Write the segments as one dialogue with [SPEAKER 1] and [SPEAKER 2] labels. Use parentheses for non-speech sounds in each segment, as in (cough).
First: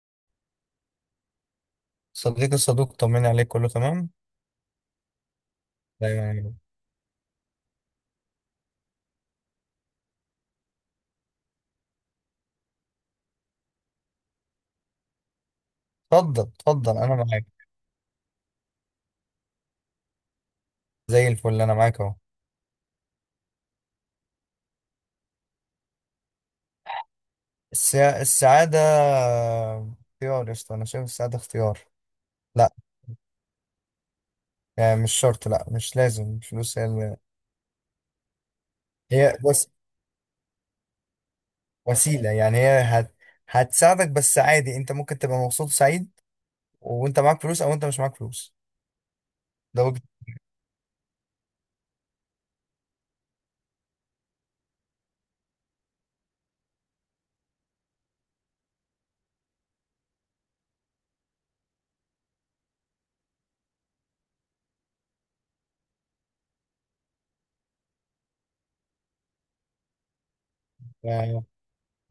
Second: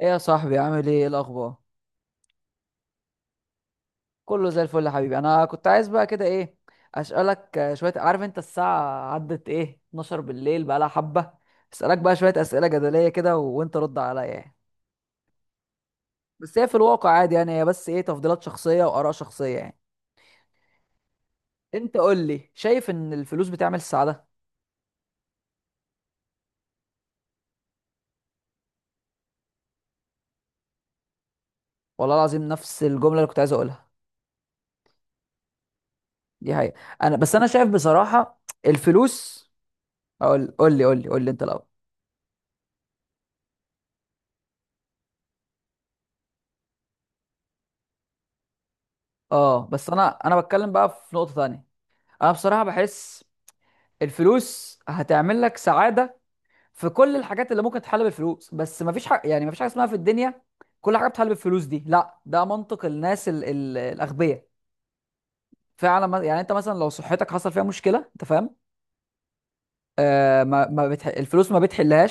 [SPEAKER 1] ايه يا صاحبي، عامل ايه؟ إيه الاخبار؟
[SPEAKER 2] صديقي الصدوق طمني عليك، كله تمام.
[SPEAKER 1] كله زي الفل يا حبيبي. انا كنت عايز بقى
[SPEAKER 2] دايما
[SPEAKER 1] كده
[SPEAKER 2] يعني.
[SPEAKER 1] ايه، اسالك شويه. عارف انت الساعه عدت ايه؟ 12 بالليل، بقى لها حبه. اسالك بقى شويه اسئله جدليه كده وانت رد عليا يعني.
[SPEAKER 2] اتفضل
[SPEAKER 1] بس هي في الواقع
[SPEAKER 2] انا
[SPEAKER 1] عادي
[SPEAKER 2] معاك.
[SPEAKER 1] يعني، هي بس ايه، تفضيلات شخصيه واراء شخصيه يعني.
[SPEAKER 2] زي الفل، انا
[SPEAKER 1] انت
[SPEAKER 2] معاك اهو.
[SPEAKER 1] قول لي، شايف ان الفلوس بتعمل السعاده؟
[SPEAKER 2] السعاده اختيار يا اسطى، انا شايف السعاده اختيار.
[SPEAKER 1] والله العظيم
[SPEAKER 2] لا
[SPEAKER 1] نفس الجمله اللي كنت عايز اقولها.
[SPEAKER 2] يعني مش شرط، لا مش لازم
[SPEAKER 1] دي حقيقه.
[SPEAKER 2] الفلوس هي
[SPEAKER 1] انا بس انا شايف بصراحه
[SPEAKER 2] هي
[SPEAKER 1] الفلوس.
[SPEAKER 2] بس
[SPEAKER 1] اقول، قول لي قول لي قول لي انت الاول.
[SPEAKER 2] وسيله، يعني هتساعدك. بس عادي انت ممكن تبقى مبسوط سعيد وانت معاك فلوس او انت مش معاك فلوس.
[SPEAKER 1] اه
[SPEAKER 2] ده
[SPEAKER 1] بس
[SPEAKER 2] وجه
[SPEAKER 1] انا بتكلم بقى في نقطه ثانيه. انا بصراحه بحس الفلوس هتعمل لك سعادة في كل الحاجات اللي ممكن تحل بالفلوس، بس مفيش حاجة، يعني مفيش حاجة اسمها في الدنيا كل حاجة بتحل بالفلوس. دي لا، ده منطق الناس ال الأغبياء. فعلا يعني انت مثلا لو صحتك حصل فيها مشكلة، انت فاهم. ما ما بتح...
[SPEAKER 2] يعني.
[SPEAKER 1] الفلوس ما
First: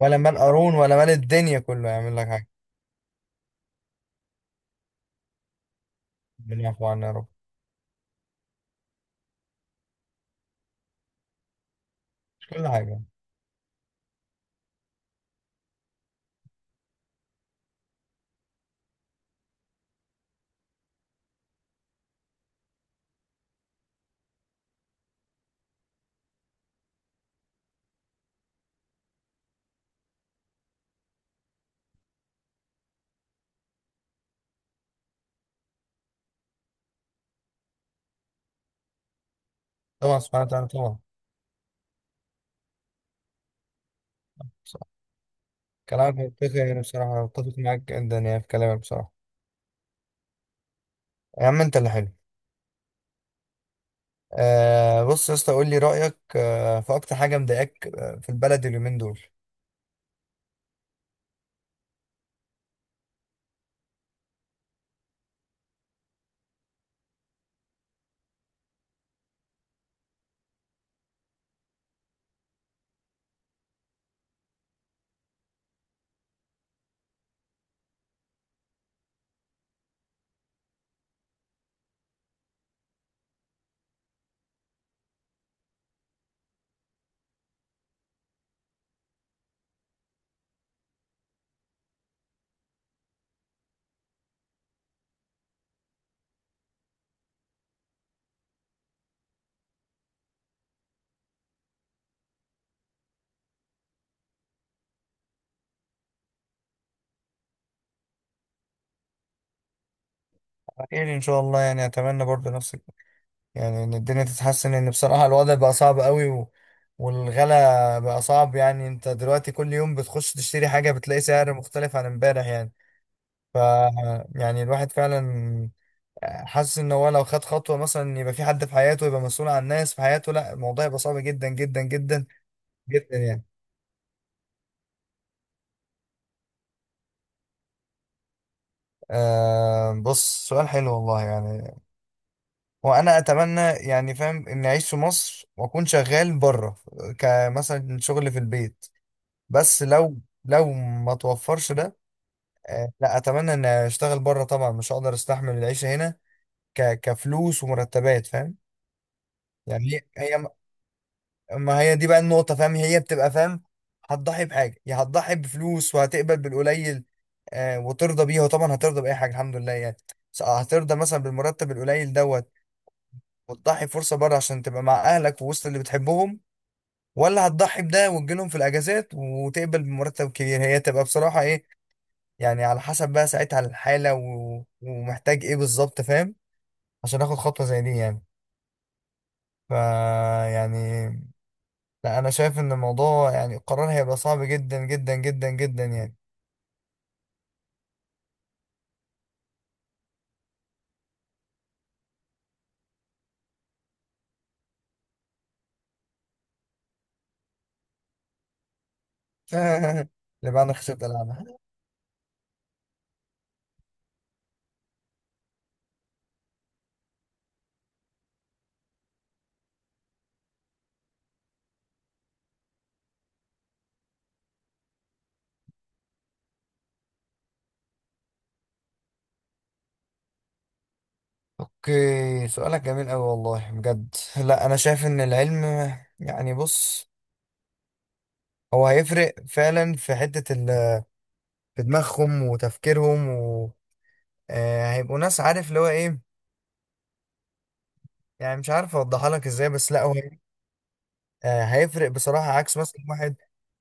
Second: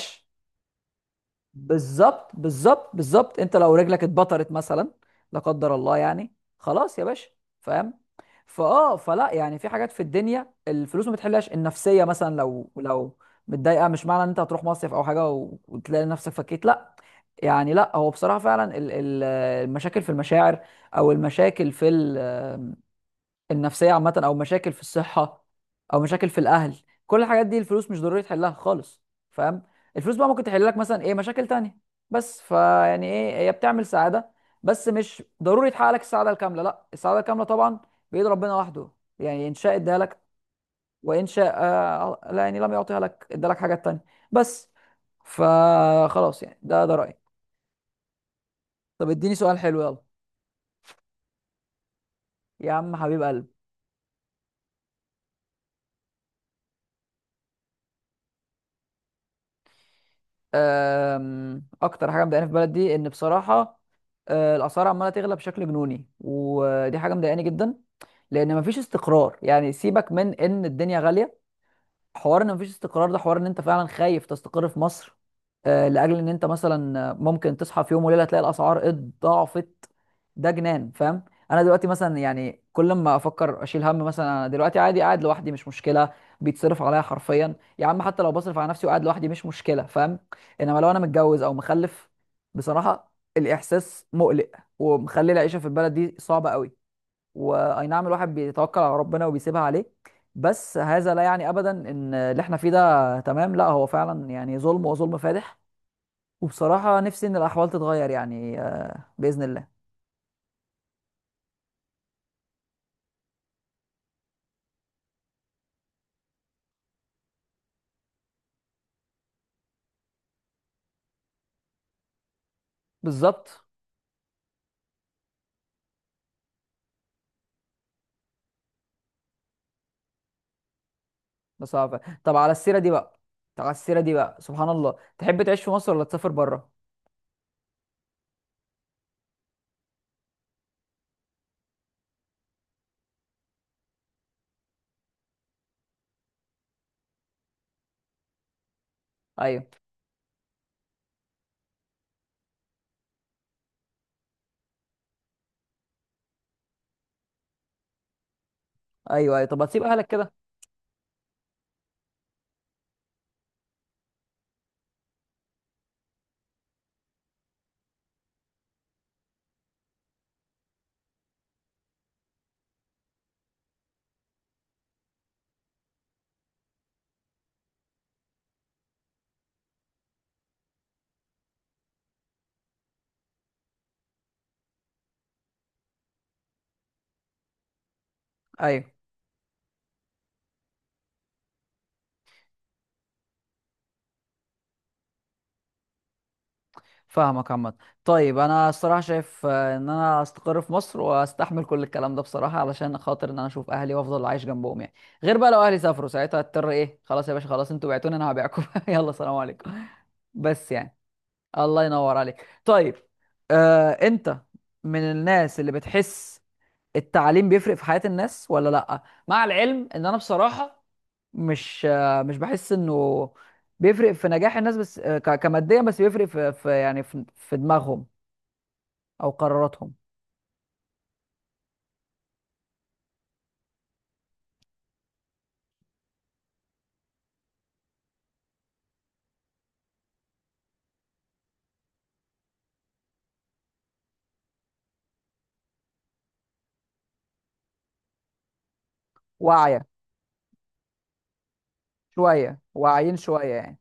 [SPEAKER 2] ولا مال قارون ولا مال الدنيا كله يعمل لك
[SPEAKER 1] بالظبط
[SPEAKER 2] حاجه.
[SPEAKER 1] بالظبط بالظبط، انت لو رجلك اتبطرت مثلا، لا قدر الله يعني.
[SPEAKER 2] ربنا يعفو
[SPEAKER 1] خلاص يا
[SPEAKER 2] عنا يا رب.
[SPEAKER 1] باشا، فاهم. فلا يعني في حاجات في الدنيا الفلوس ما بتحلهاش. النفسيه مثلا،
[SPEAKER 2] مش كل
[SPEAKER 1] لو
[SPEAKER 2] حاجه.
[SPEAKER 1] متضايقه، مش معنى ان انت هتروح مصيف او حاجه وتلاقي نفسك فكيت، لا. يعني لا، هو بصراحه فعلا المشاكل في المشاعر، او المشاكل في النفسيه عامه، او مشاكل في الصحه، او مشاكل في الاهل. كل الحاجات دي الفلوس مش ضروري تحلها خالص، فاهم. الفلوس بقى ممكن تحل لك مثلا ايه، مشاكل تانية. بس فيعني ايه، هي بتعمل سعاده بس مش ضروري تحقق لك السعاده الكامله. لا السعاده الكامله طبعا بايد ربنا وحده، يعني ان شاء اداها لك،
[SPEAKER 2] طبعا، سبحانه وتعالى، طبعا.
[SPEAKER 1] وان شاء لا، يعني لم يعطيها لك ادالك حاجات تانية. بس،
[SPEAKER 2] كلامك
[SPEAKER 1] فخلاص يعني
[SPEAKER 2] منطقي، يعني
[SPEAKER 1] ده رايي.
[SPEAKER 2] بصراحة أتفق معاك جدا، يعني في كلامك
[SPEAKER 1] طب
[SPEAKER 2] بصراحة.
[SPEAKER 1] اديني سؤال حلو يلا.
[SPEAKER 2] يا عم أنت اللي حلو.
[SPEAKER 1] يا عم حبيب قلبي.
[SPEAKER 2] بص يا اسطى، قول لي رأيك في أكتر حاجة مضايقاك في البلد اليومين دول.
[SPEAKER 1] اكتر حاجه مضايقاني في بلدي ان بصراحه الاسعار عماله تغلى بشكل جنوني، ودي حاجه مضايقاني جدا. لان مفيش استقرار، يعني سيبك من ان الدنيا غاليه، حوار ان مفيش استقرار ده حوار ان انت فعلا خايف تستقر في مصر. لاجل ان انت مثلا ممكن تصحى في يوم وليله تلاقي الاسعار اتضاعفت. ده جنان، فاهم. انا دلوقتي مثلا يعني كل ما افكر اشيل هم، مثلا انا دلوقتي عادي قاعد لوحدي، مش مشكله، بيتصرف عليا حرفيا يا عم. حتى لو بصرف على نفسي وقاعد لوحدي مش مشكله، فاهم. انما لو انا متجوز او مخلف، بصراحه الاحساس مقلق، ومخلي العيشه في البلد دي صعبه قوي. واي نعم الواحد بيتوكل على ربنا وبيسيبها عليه، بس هذا لا يعني ابدا ان اللي احنا فيه ده تمام. لا، هو فعلا يعني ظلم وظلم فادح. وبصراحة نفسي ان الاحوال تتغير يعني باذن الله.
[SPEAKER 2] خير إن شاء الله، يعني أتمنى برضه نفسك، يعني إن الدنيا تتحسن، لأن بصراحة الوضع بقى صعب قوي والغلا بقى صعب. يعني أنت دلوقتي كل يوم بتخش تشتري حاجة بتلاقي سعر مختلف عن امبارح يعني. ف
[SPEAKER 1] بالظبط.
[SPEAKER 2] يعني الواحد فعلا حاسس ان هو لو خد خطوه مثلا يبقى في حد في حياته، يبقى مسؤول عن الناس في حياته، لا الموضوع يبقى صعب جدا
[SPEAKER 1] بس
[SPEAKER 2] جدا
[SPEAKER 1] عارف.
[SPEAKER 2] جدا
[SPEAKER 1] طب على السيرة دي
[SPEAKER 2] جدا
[SPEAKER 1] بقى،
[SPEAKER 2] يعني.
[SPEAKER 1] سبحان الله، تحب تعيش في مصر ولا تسافر بره؟
[SPEAKER 2] بص، سؤال حلو والله يعني. وانا اتمنى يعني فاهم اني اعيش في مصر واكون شغال بره، كمثلا شغل في البيت.
[SPEAKER 1] ايوه.
[SPEAKER 2] بس لو ما توفرش ده، آه لا، اتمنى ان اشتغل بره طبعا، مش هقدر استحمل العيشه هنا كفلوس ومرتبات، فاهم؟
[SPEAKER 1] ايوه ايوه، طب هتسيب
[SPEAKER 2] يعني
[SPEAKER 1] اهلك كده؟
[SPEAKER 2] هي ما هي دي بقى النقطة، فاهم؟ هي بتبقى فاهم هتضحي بحاجة، يا هتضحي بفلوس وهتقبل بالقليل، آه وترضى بيها، وطبعا هترضى بأي حاجة الحمد لله يعني. بس هترضى مثلا بالمرتب القليل دوت وتضحي فرصة بره عشان تبقى مع أهلك ووسط اللي بتحبهم، ولا هتضحي بده وتجيلهم في الأجازات وتقبل بمرتب كبير؟ هي تبقى بصراحة إيه يعني، على حسب بقى ساعتها الحالة ومحتاج إيه بالظبط، فاهم؟ عشان آخد خطوة زي دي يعني.
[SPEAKER 1] ايوه.
[SPEAKER 2] فا يعني لا، انا شايف ان الموضوع، يعني القرار هيبقى صعب جدا جدا جدا جدا يعني.
[SPEAKER 1] فاهمك عامة. طيب انا الصراحة شايف ان انا استقر في مصر واستحمل كل الكلام ده بصراحة علشان خاطر ان انا اشوف اهلي وافضل عايش جنبهم يعني. غير بقى لو اهلي سافروا ساعتها هضطر ايه، خلاص يا باشا خلاص، انتوا بعتوني انا هبيعكم (laughs) يلا سلام
[SPEAKER 2] (laughs)
[SPEAKER 1] عليكم.
[SPEAKER 2] اللي بقى
[SPEAKER 1] بس
[SPEAKER 2] انا
[SPEAKER 1] يعني،
[SPEAKER 2] خسرت العبها.
[SPEAKER 1] الله ينور عليك. طيب انت من الناس اللي بتحس التعليم بيفرق في حياة الناس ولا لأ؟ مع العلم ان انا بصراحة مش بحس انه بيفرق في نجاح الناس، بس كماديا، بس بيفرق في يعني في دماغهم او قراراتهم.
[SPEAKER 2] اوكي، سؤالك جميل قوي والله بجد. لا انا شايف ان العلم، يعني بص، هو هيفرق فعلا في في دماغهم وتفكيرهم هيبقوا ناس عارف اللي هو ايه، يعني مش عارف اوضحها لك ازاي،
[SPEAKER 1] واعية.
[SPEAKER 2] بس لا هيفرق بصراحة،
[SPEAKER 1] شوية
[SPEAKER 2] عكس مثلا
[SPEAKER 1] واعيين
[SPEAKER 2] واحد.
[SPEAKER 1] شوية يعني.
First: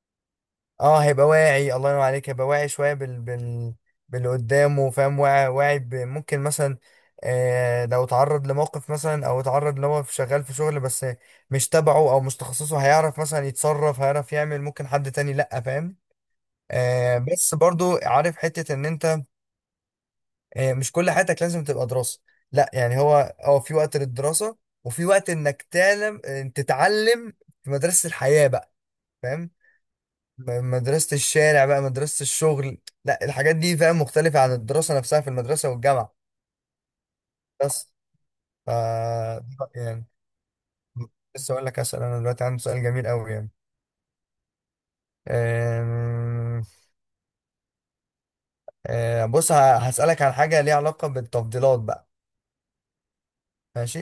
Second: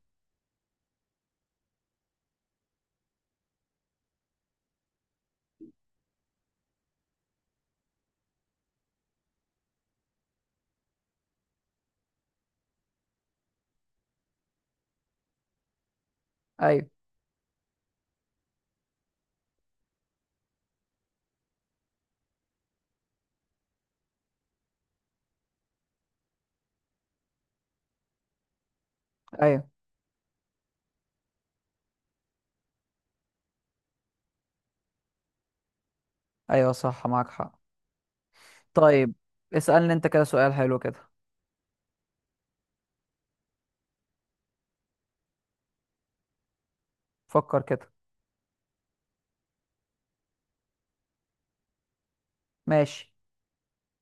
[SPEAKER 2] اه هيبقى واعي، الله ينور عليك، هيبقى واعي شويه بال باللي قدامه فاهم، واعي واعي ممكن مثلا لو اتعرض لموقف مثلا، او اتعرض لو هو شغال في شغل بس مش تبعه او مش تخصصه، هيعرف مثلا يتصرف، هيعرف يعمل ممكن حد تاني لأ، فاهم؟
[SPEAKER 1] ايوه
[SPEAKER 2] بس برضو عارف حته ان انت مش كل حياتك لازم تبقى دراسه، لأ يعني هو اه في وقت للدراسه وفي وقت انك تعلم، تتعلم في مدرسه الحياه بقى، فاهم؟
[SPEAKER 1] ايوه
[SPEAKER 2] مدرسة الشارع بقى، مدرسة الشغل، لا الحاجات دي فاهم مختلفة عن الدراسة نفسها في المدرسة والجامعة.
[SPEAKER 1] ايوه صح، معاك حق.
[SPEAKER 2] بس ف
[SPEAKER 1] طيب اسألني
[SPEAKER 2] يعني
[SPEAKER 1] انت كده سؤال حلو كده.
[SPEAKER 2] لسه اقول لك اسال، انا دلوقتي عندي سؤال جميل قوي يعني. أم...
[SPEAKER 1] فكر كده.
[SPEAKER 2] أه، بص هسالك عن حاجة ليها علاقة بالتفضيلات بقى.
[SPEAKER 1] ماشي.
[SPEAKER 2] ماشي،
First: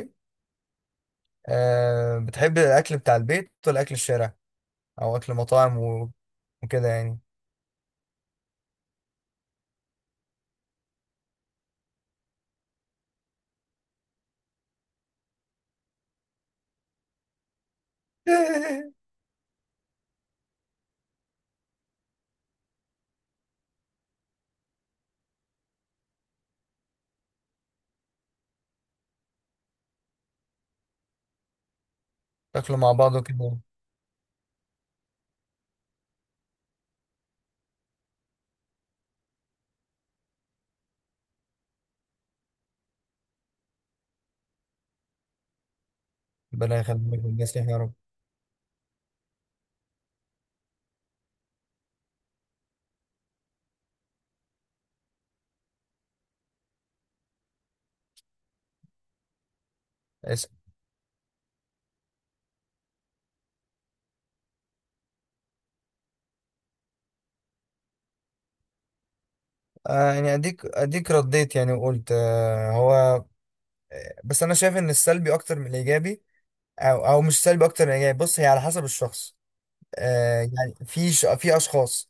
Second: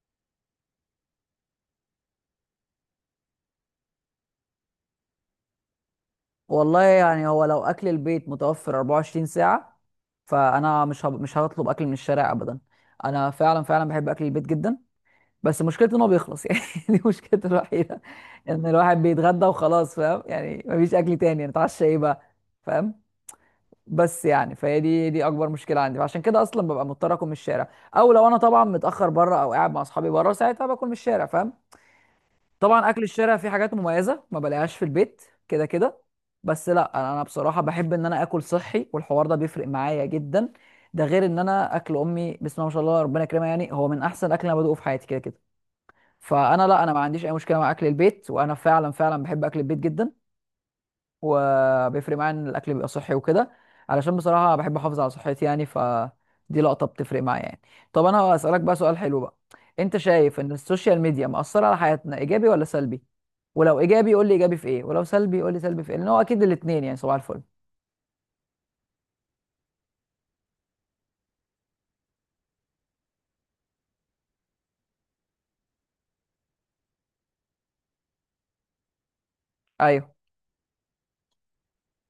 [SPEAKER 2] أه، بتحب الاكل بتاع البيت ولا اكل الشارع او اكل مطاعم
[SPEAKER 1] والله
[SPEAKER 2] وكده يعني؟
[SPEAKER 1] يعني، هو لو اكل البيت متوفر 24 ساعة، فانا مش هطلب اكل من الشارع ابدا. انا فعلا فعلا بحب اكل البيت جدا، بس مشكلته ان هو بيخلص يعني (laughs) دي مشكلته الوحيده، ان
[SPEAKER 2] (laughs)
[SPEAKER 1] الواحد بيتغدى وخلاص، فاهم، يعني مفيش اكل تاني نتعشى ايه بقى، فاهم. بس يعني فهي دي اكبر مشكله عندي، فعشان كده اصلا ببقى مضطر اكل من الشارع، او لو انا طبعا متاخر بره او قاعد مع اصحابي بره ساعتها باكل من الشارع، فاهم.
[SPEAKER 2] تاكلوا
[SPEAKER 1] طبعا
[SPEAKER 2] مع
[SPEAKER 1] اكل
[SPEAKER 2] بعض
[SPEAKER 1] الشارع فيه
[SPEAKER 2] وكده.
[SPEAKER 1] حاجات مميزه ما بلاقيهاش في البيت كده كده. بس لا، أنا بصراحه بحب ان انا اكل صحي، والحوار ده بيفرق معايا جدا. ده غير ان انا اكل امي، بسم الله ما شاء الله ربنا يكرمها، يعني هو من احسن اكل انا بدوقه في حياتي كده كده. فانا
[SPEAKER 2] ربنا
[SPEAKER 1] لا، انا ما
[SPEAKER 2] يخليك
[SPEAKER 1] عنديش اي
[SPEAKER 2] للناس
[SPEAKER 1] مشكله
[SPEAKER 2] يا
[SPEAKER 1] مع اكل البيت، وانا فعلا فعلا بحب اكل البيت جدا، وبيفرق معايا ان الاكل بيبقى صحي وكده، علشان بصراحه بحب احافظ على صحتي يعني. فدي لقطه بتفرق معايا يعني. طب انا هسالك بقى سؤال حلو بقى. انت شايف
[SPEAKER 2] رب.
[SPEAKER 1] ان السوشيال ميديا مأثره على حياتنا ايجابي ولا سلبي؟ ولو ايجابي قول لي ايجابي في ايه، ولو سلبي قول لي سلبي في ايه، لان هو اكيد الاثنين يعني. صباح الفل.
[SPEAKER 2] آه يعني اديك رديت يعني وقلت آه هو، آه، بس انا شايف ان السلبي اكتر من الايجابي. او مش سلبي اكتر من الايجابي، بص هي على حسب الشخص.
[SPEAKER 1] ايوه
[SPEAKER 2] آه يعني في في اشخاص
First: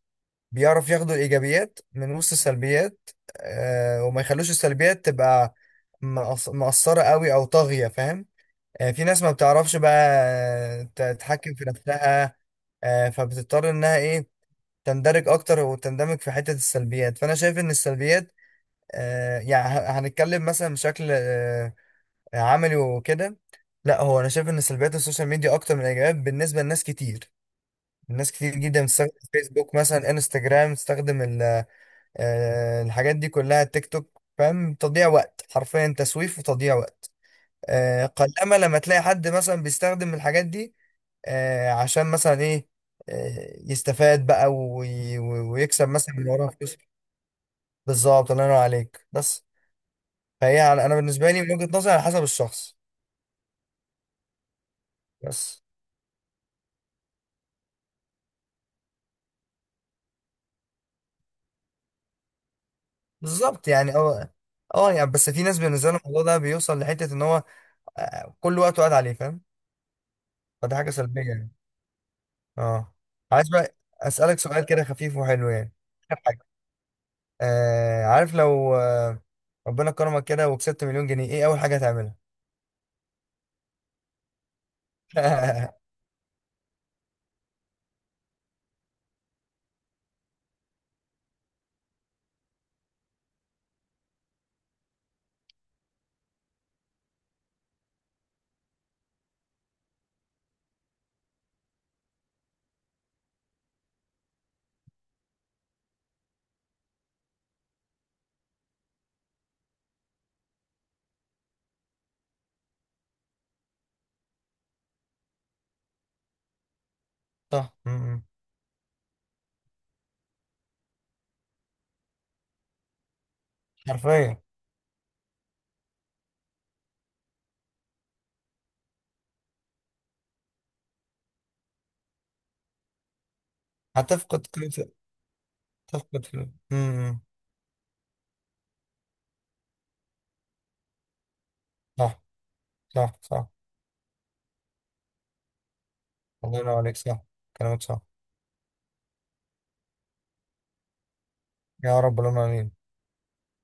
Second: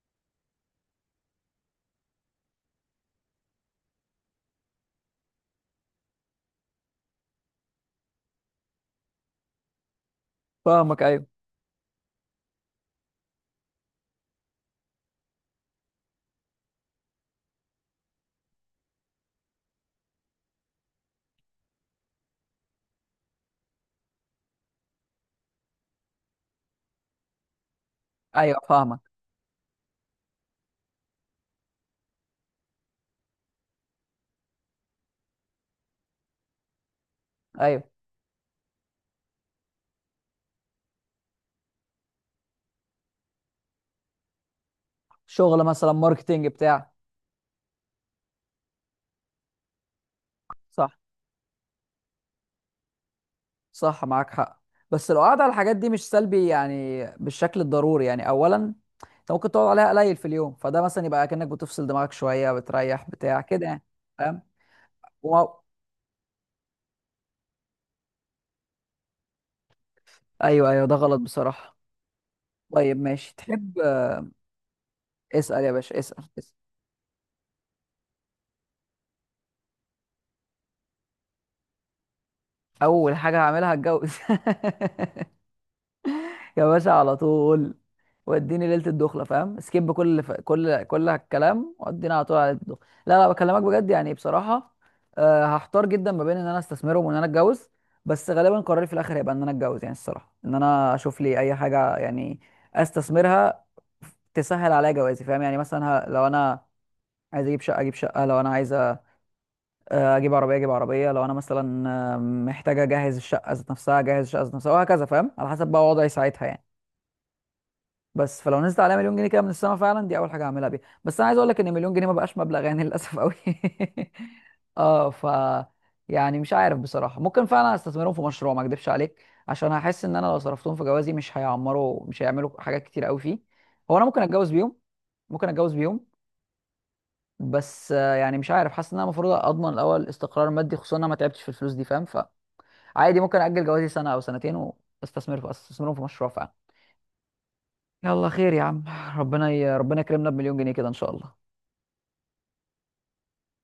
[SPEAKER 2] بيعرف ياخدوا الايجابيات من وسط السلبيات، آه وما يخلوش السلبيات تبقى مقصرة قوي او طاغية، فاهم؟ آه في ناس ما بتعرفش بقى
[SPEAKER 1] فاهمك. ايوه
[SPEAKER 2] تتحكم في نفسها، آه فبتضطر انها ايه تندرج اكتر وتندمج في حتة السلبيات. فانا شايف ان السلبيات، يعني هنتكلم مثلا بشكل عملي وكده، لا هو انا شايف ان سلبيات السوشيال ميديا اكتر من الايجابيات بالنسبه لناس كتير، ناس كتير
[SPEAKER 1] ايوه
[SPEAKER 2] جدا
[SPEAKER 1] فاهمك.
[SPEAKER 2] بتستخدم فيسبوك مثلا، انستجرام، تستخدم الحاجات دي كلها، تيك توك فاهم، تضييع وقت حرفيا، تسويف وتضييع وقت.
[SPEAKER 1] ايوه.
[SPEAKER 2] قلما لما تلاقي حد مثلا بيستخدم الحاجات دي عشان مثلا ايه، يستفاد بقى
[SPEAKER 1] شغل
[SPEAKER 2] ويكسب
[SPEAKER 1] مثلا
[SPEAKER 2] مثلا من
[SPEAKER 1] ماركتينج
[SPEAKER 2] وراها فلوس.
[SPEAKER 1] بتاع.
[SPEAKER 2] بالظبط، الله ينور عليك. بس فهي انا
[SPEAKER 1] صح.
[SPEAKER 2] بالنسبه لي من وجهه نظري على حسب الشخص.
[SPEAKER 1] صح، معاك حق. بس لو قعد على
[SPEAKER 2] بس
[SPEAKER 1] الحاجات دي مش سلبي يعني بالشكل الضروري يعني. اولا انت ممكن تقعد عليها قليل في اليوم، فده مثلا يبقى كأنك بتفصل دماغك شوية، بتريح بتاع كده
[SPEAKER 2] بالظبط
[SPEAKER 1] يعني،
[SPEAKER 2] يعني اه.
[SPEAKER 1] فاهم.
[SPEAKER 2] اه يعني بس
[SPEAKER 1] و...
[SPEAKER 2] في ناس بالنسبه لهم الموضوع ده بيوصل لحته ان هو كل وقته قاعد عليه، فاهم؟
[SPEAKER 1] ايوه
[SPEAKER 2] فدي
[SPEAKER 1] ايوه،
[SPEAKER 2] حاجه
[SPEAKER 1] ده غلط
[SPEAKER 2] سلبيه يعني.
[SPEAKER 1] بصراحة.
[SPEAKER 2] اه
[SPEAKER 1] طيب ماشي،
[SPEAKER 2] عايز
[SPEAKER 1] تحب.
[SPEAKER 2] بقى اسالك سؤال كده خفيف وحلو
[SPEAKER 1] اسأل يا
[SPEAKER 2] يعني،
[SPEAKER 1] باشا، اسأل,
[SPEAKER 2] آخر حاجه.
[SPEAKER 1] اسأل.
[SPEAKER 2] عارف لو آه ربنا كرمك كده وكسبت 1000000 جنيه، ايه اول حاجه هتعملها؟
[SPEAKER 1] اول حاجة هعملها هتجوز (laughs)
[SPEAKER 2] (laughs)
[SPEAKER 1] يا باشا على طول، واديني ليله الدخله فاهم، سكيب كل اللي ف... كل كل الكلام، واديني على طول على ليله الدخله. لا لا بكلمك بجد يعني بصراحه. هحتار جدا ما بين ان انا استثمرهم وان انا اتجوز. بس غالبا قراري في الاخر هيبقى ان انا اتجوز يعني. الصراحه ان انا اشوف لي اي حاجه يعني استثمرها، تسهل عليا جوازي فاهم يعني. مثلا لو انا عايز اجيب شقه اجيب شقه، لو انا عايز اجيب عربيه اجيب عربيه، لو انا مثلا محتاجه اجهز الشقه ذات نفسها اجهز الشقه ذات نفسها، وهكذا فاهم على حسب بقى وضعي ساعتها يعني.
[SPEAKER 2] صح م.
[SPEAKER 1] بس فلو نزلت عليها مليون جنيه كده من السما، فعلا دي اول حاجه هعملها بيها. بس انا عايز اقول لك ان مليون جنيه ما بقاش مبلغ يعني للاسف قوي. (laughs)
[SPEAKER 2] حرفيا.
[SPEAKER 1] اه ف يعني مش عارف بصراحه، ممكن فعلا استثمرهم في مشروع ما اكدبش عليك، عشان هحس ان انا لو صرفتهم في جوازي مش هيعملوا حاجات كتير قوي فيه. هو انا ممكن
[SPEAKER 2] هتفقد
[SPEAKER 1] اتجوز
[SPEAKER 2] كل،
[SPEAKER 1] بيهم، ممكن اتجوز بيهم
[SPEAKER 2] تفقد فلوس م.
[SPEAKER 1] بس يعني مش عارف، حاسس ان انا المفروض اضمن الاول استقرار مادي، خصوصا ان انا ما تعبتش في الفلوس دي، فاهم.
[SPEAKER 2] صح، صح،
[SPEAKER 1] فعادي ممكن
[SPEAKER 2] صح.
[SPEAKER 1] اجل جوازي سنه او سنتين واستثمر في استثمرهم في مشروع فعلا.
[SPEAKER 2] الله ينور عليك، صح، كلامك صح.
[SPEAKER 1] يلا خير يا عم، ربنا ربنا يكرمنا بمليون جنيه كده ان شاء الله.
[SPEAKER 2] يا رب، اللهم امين.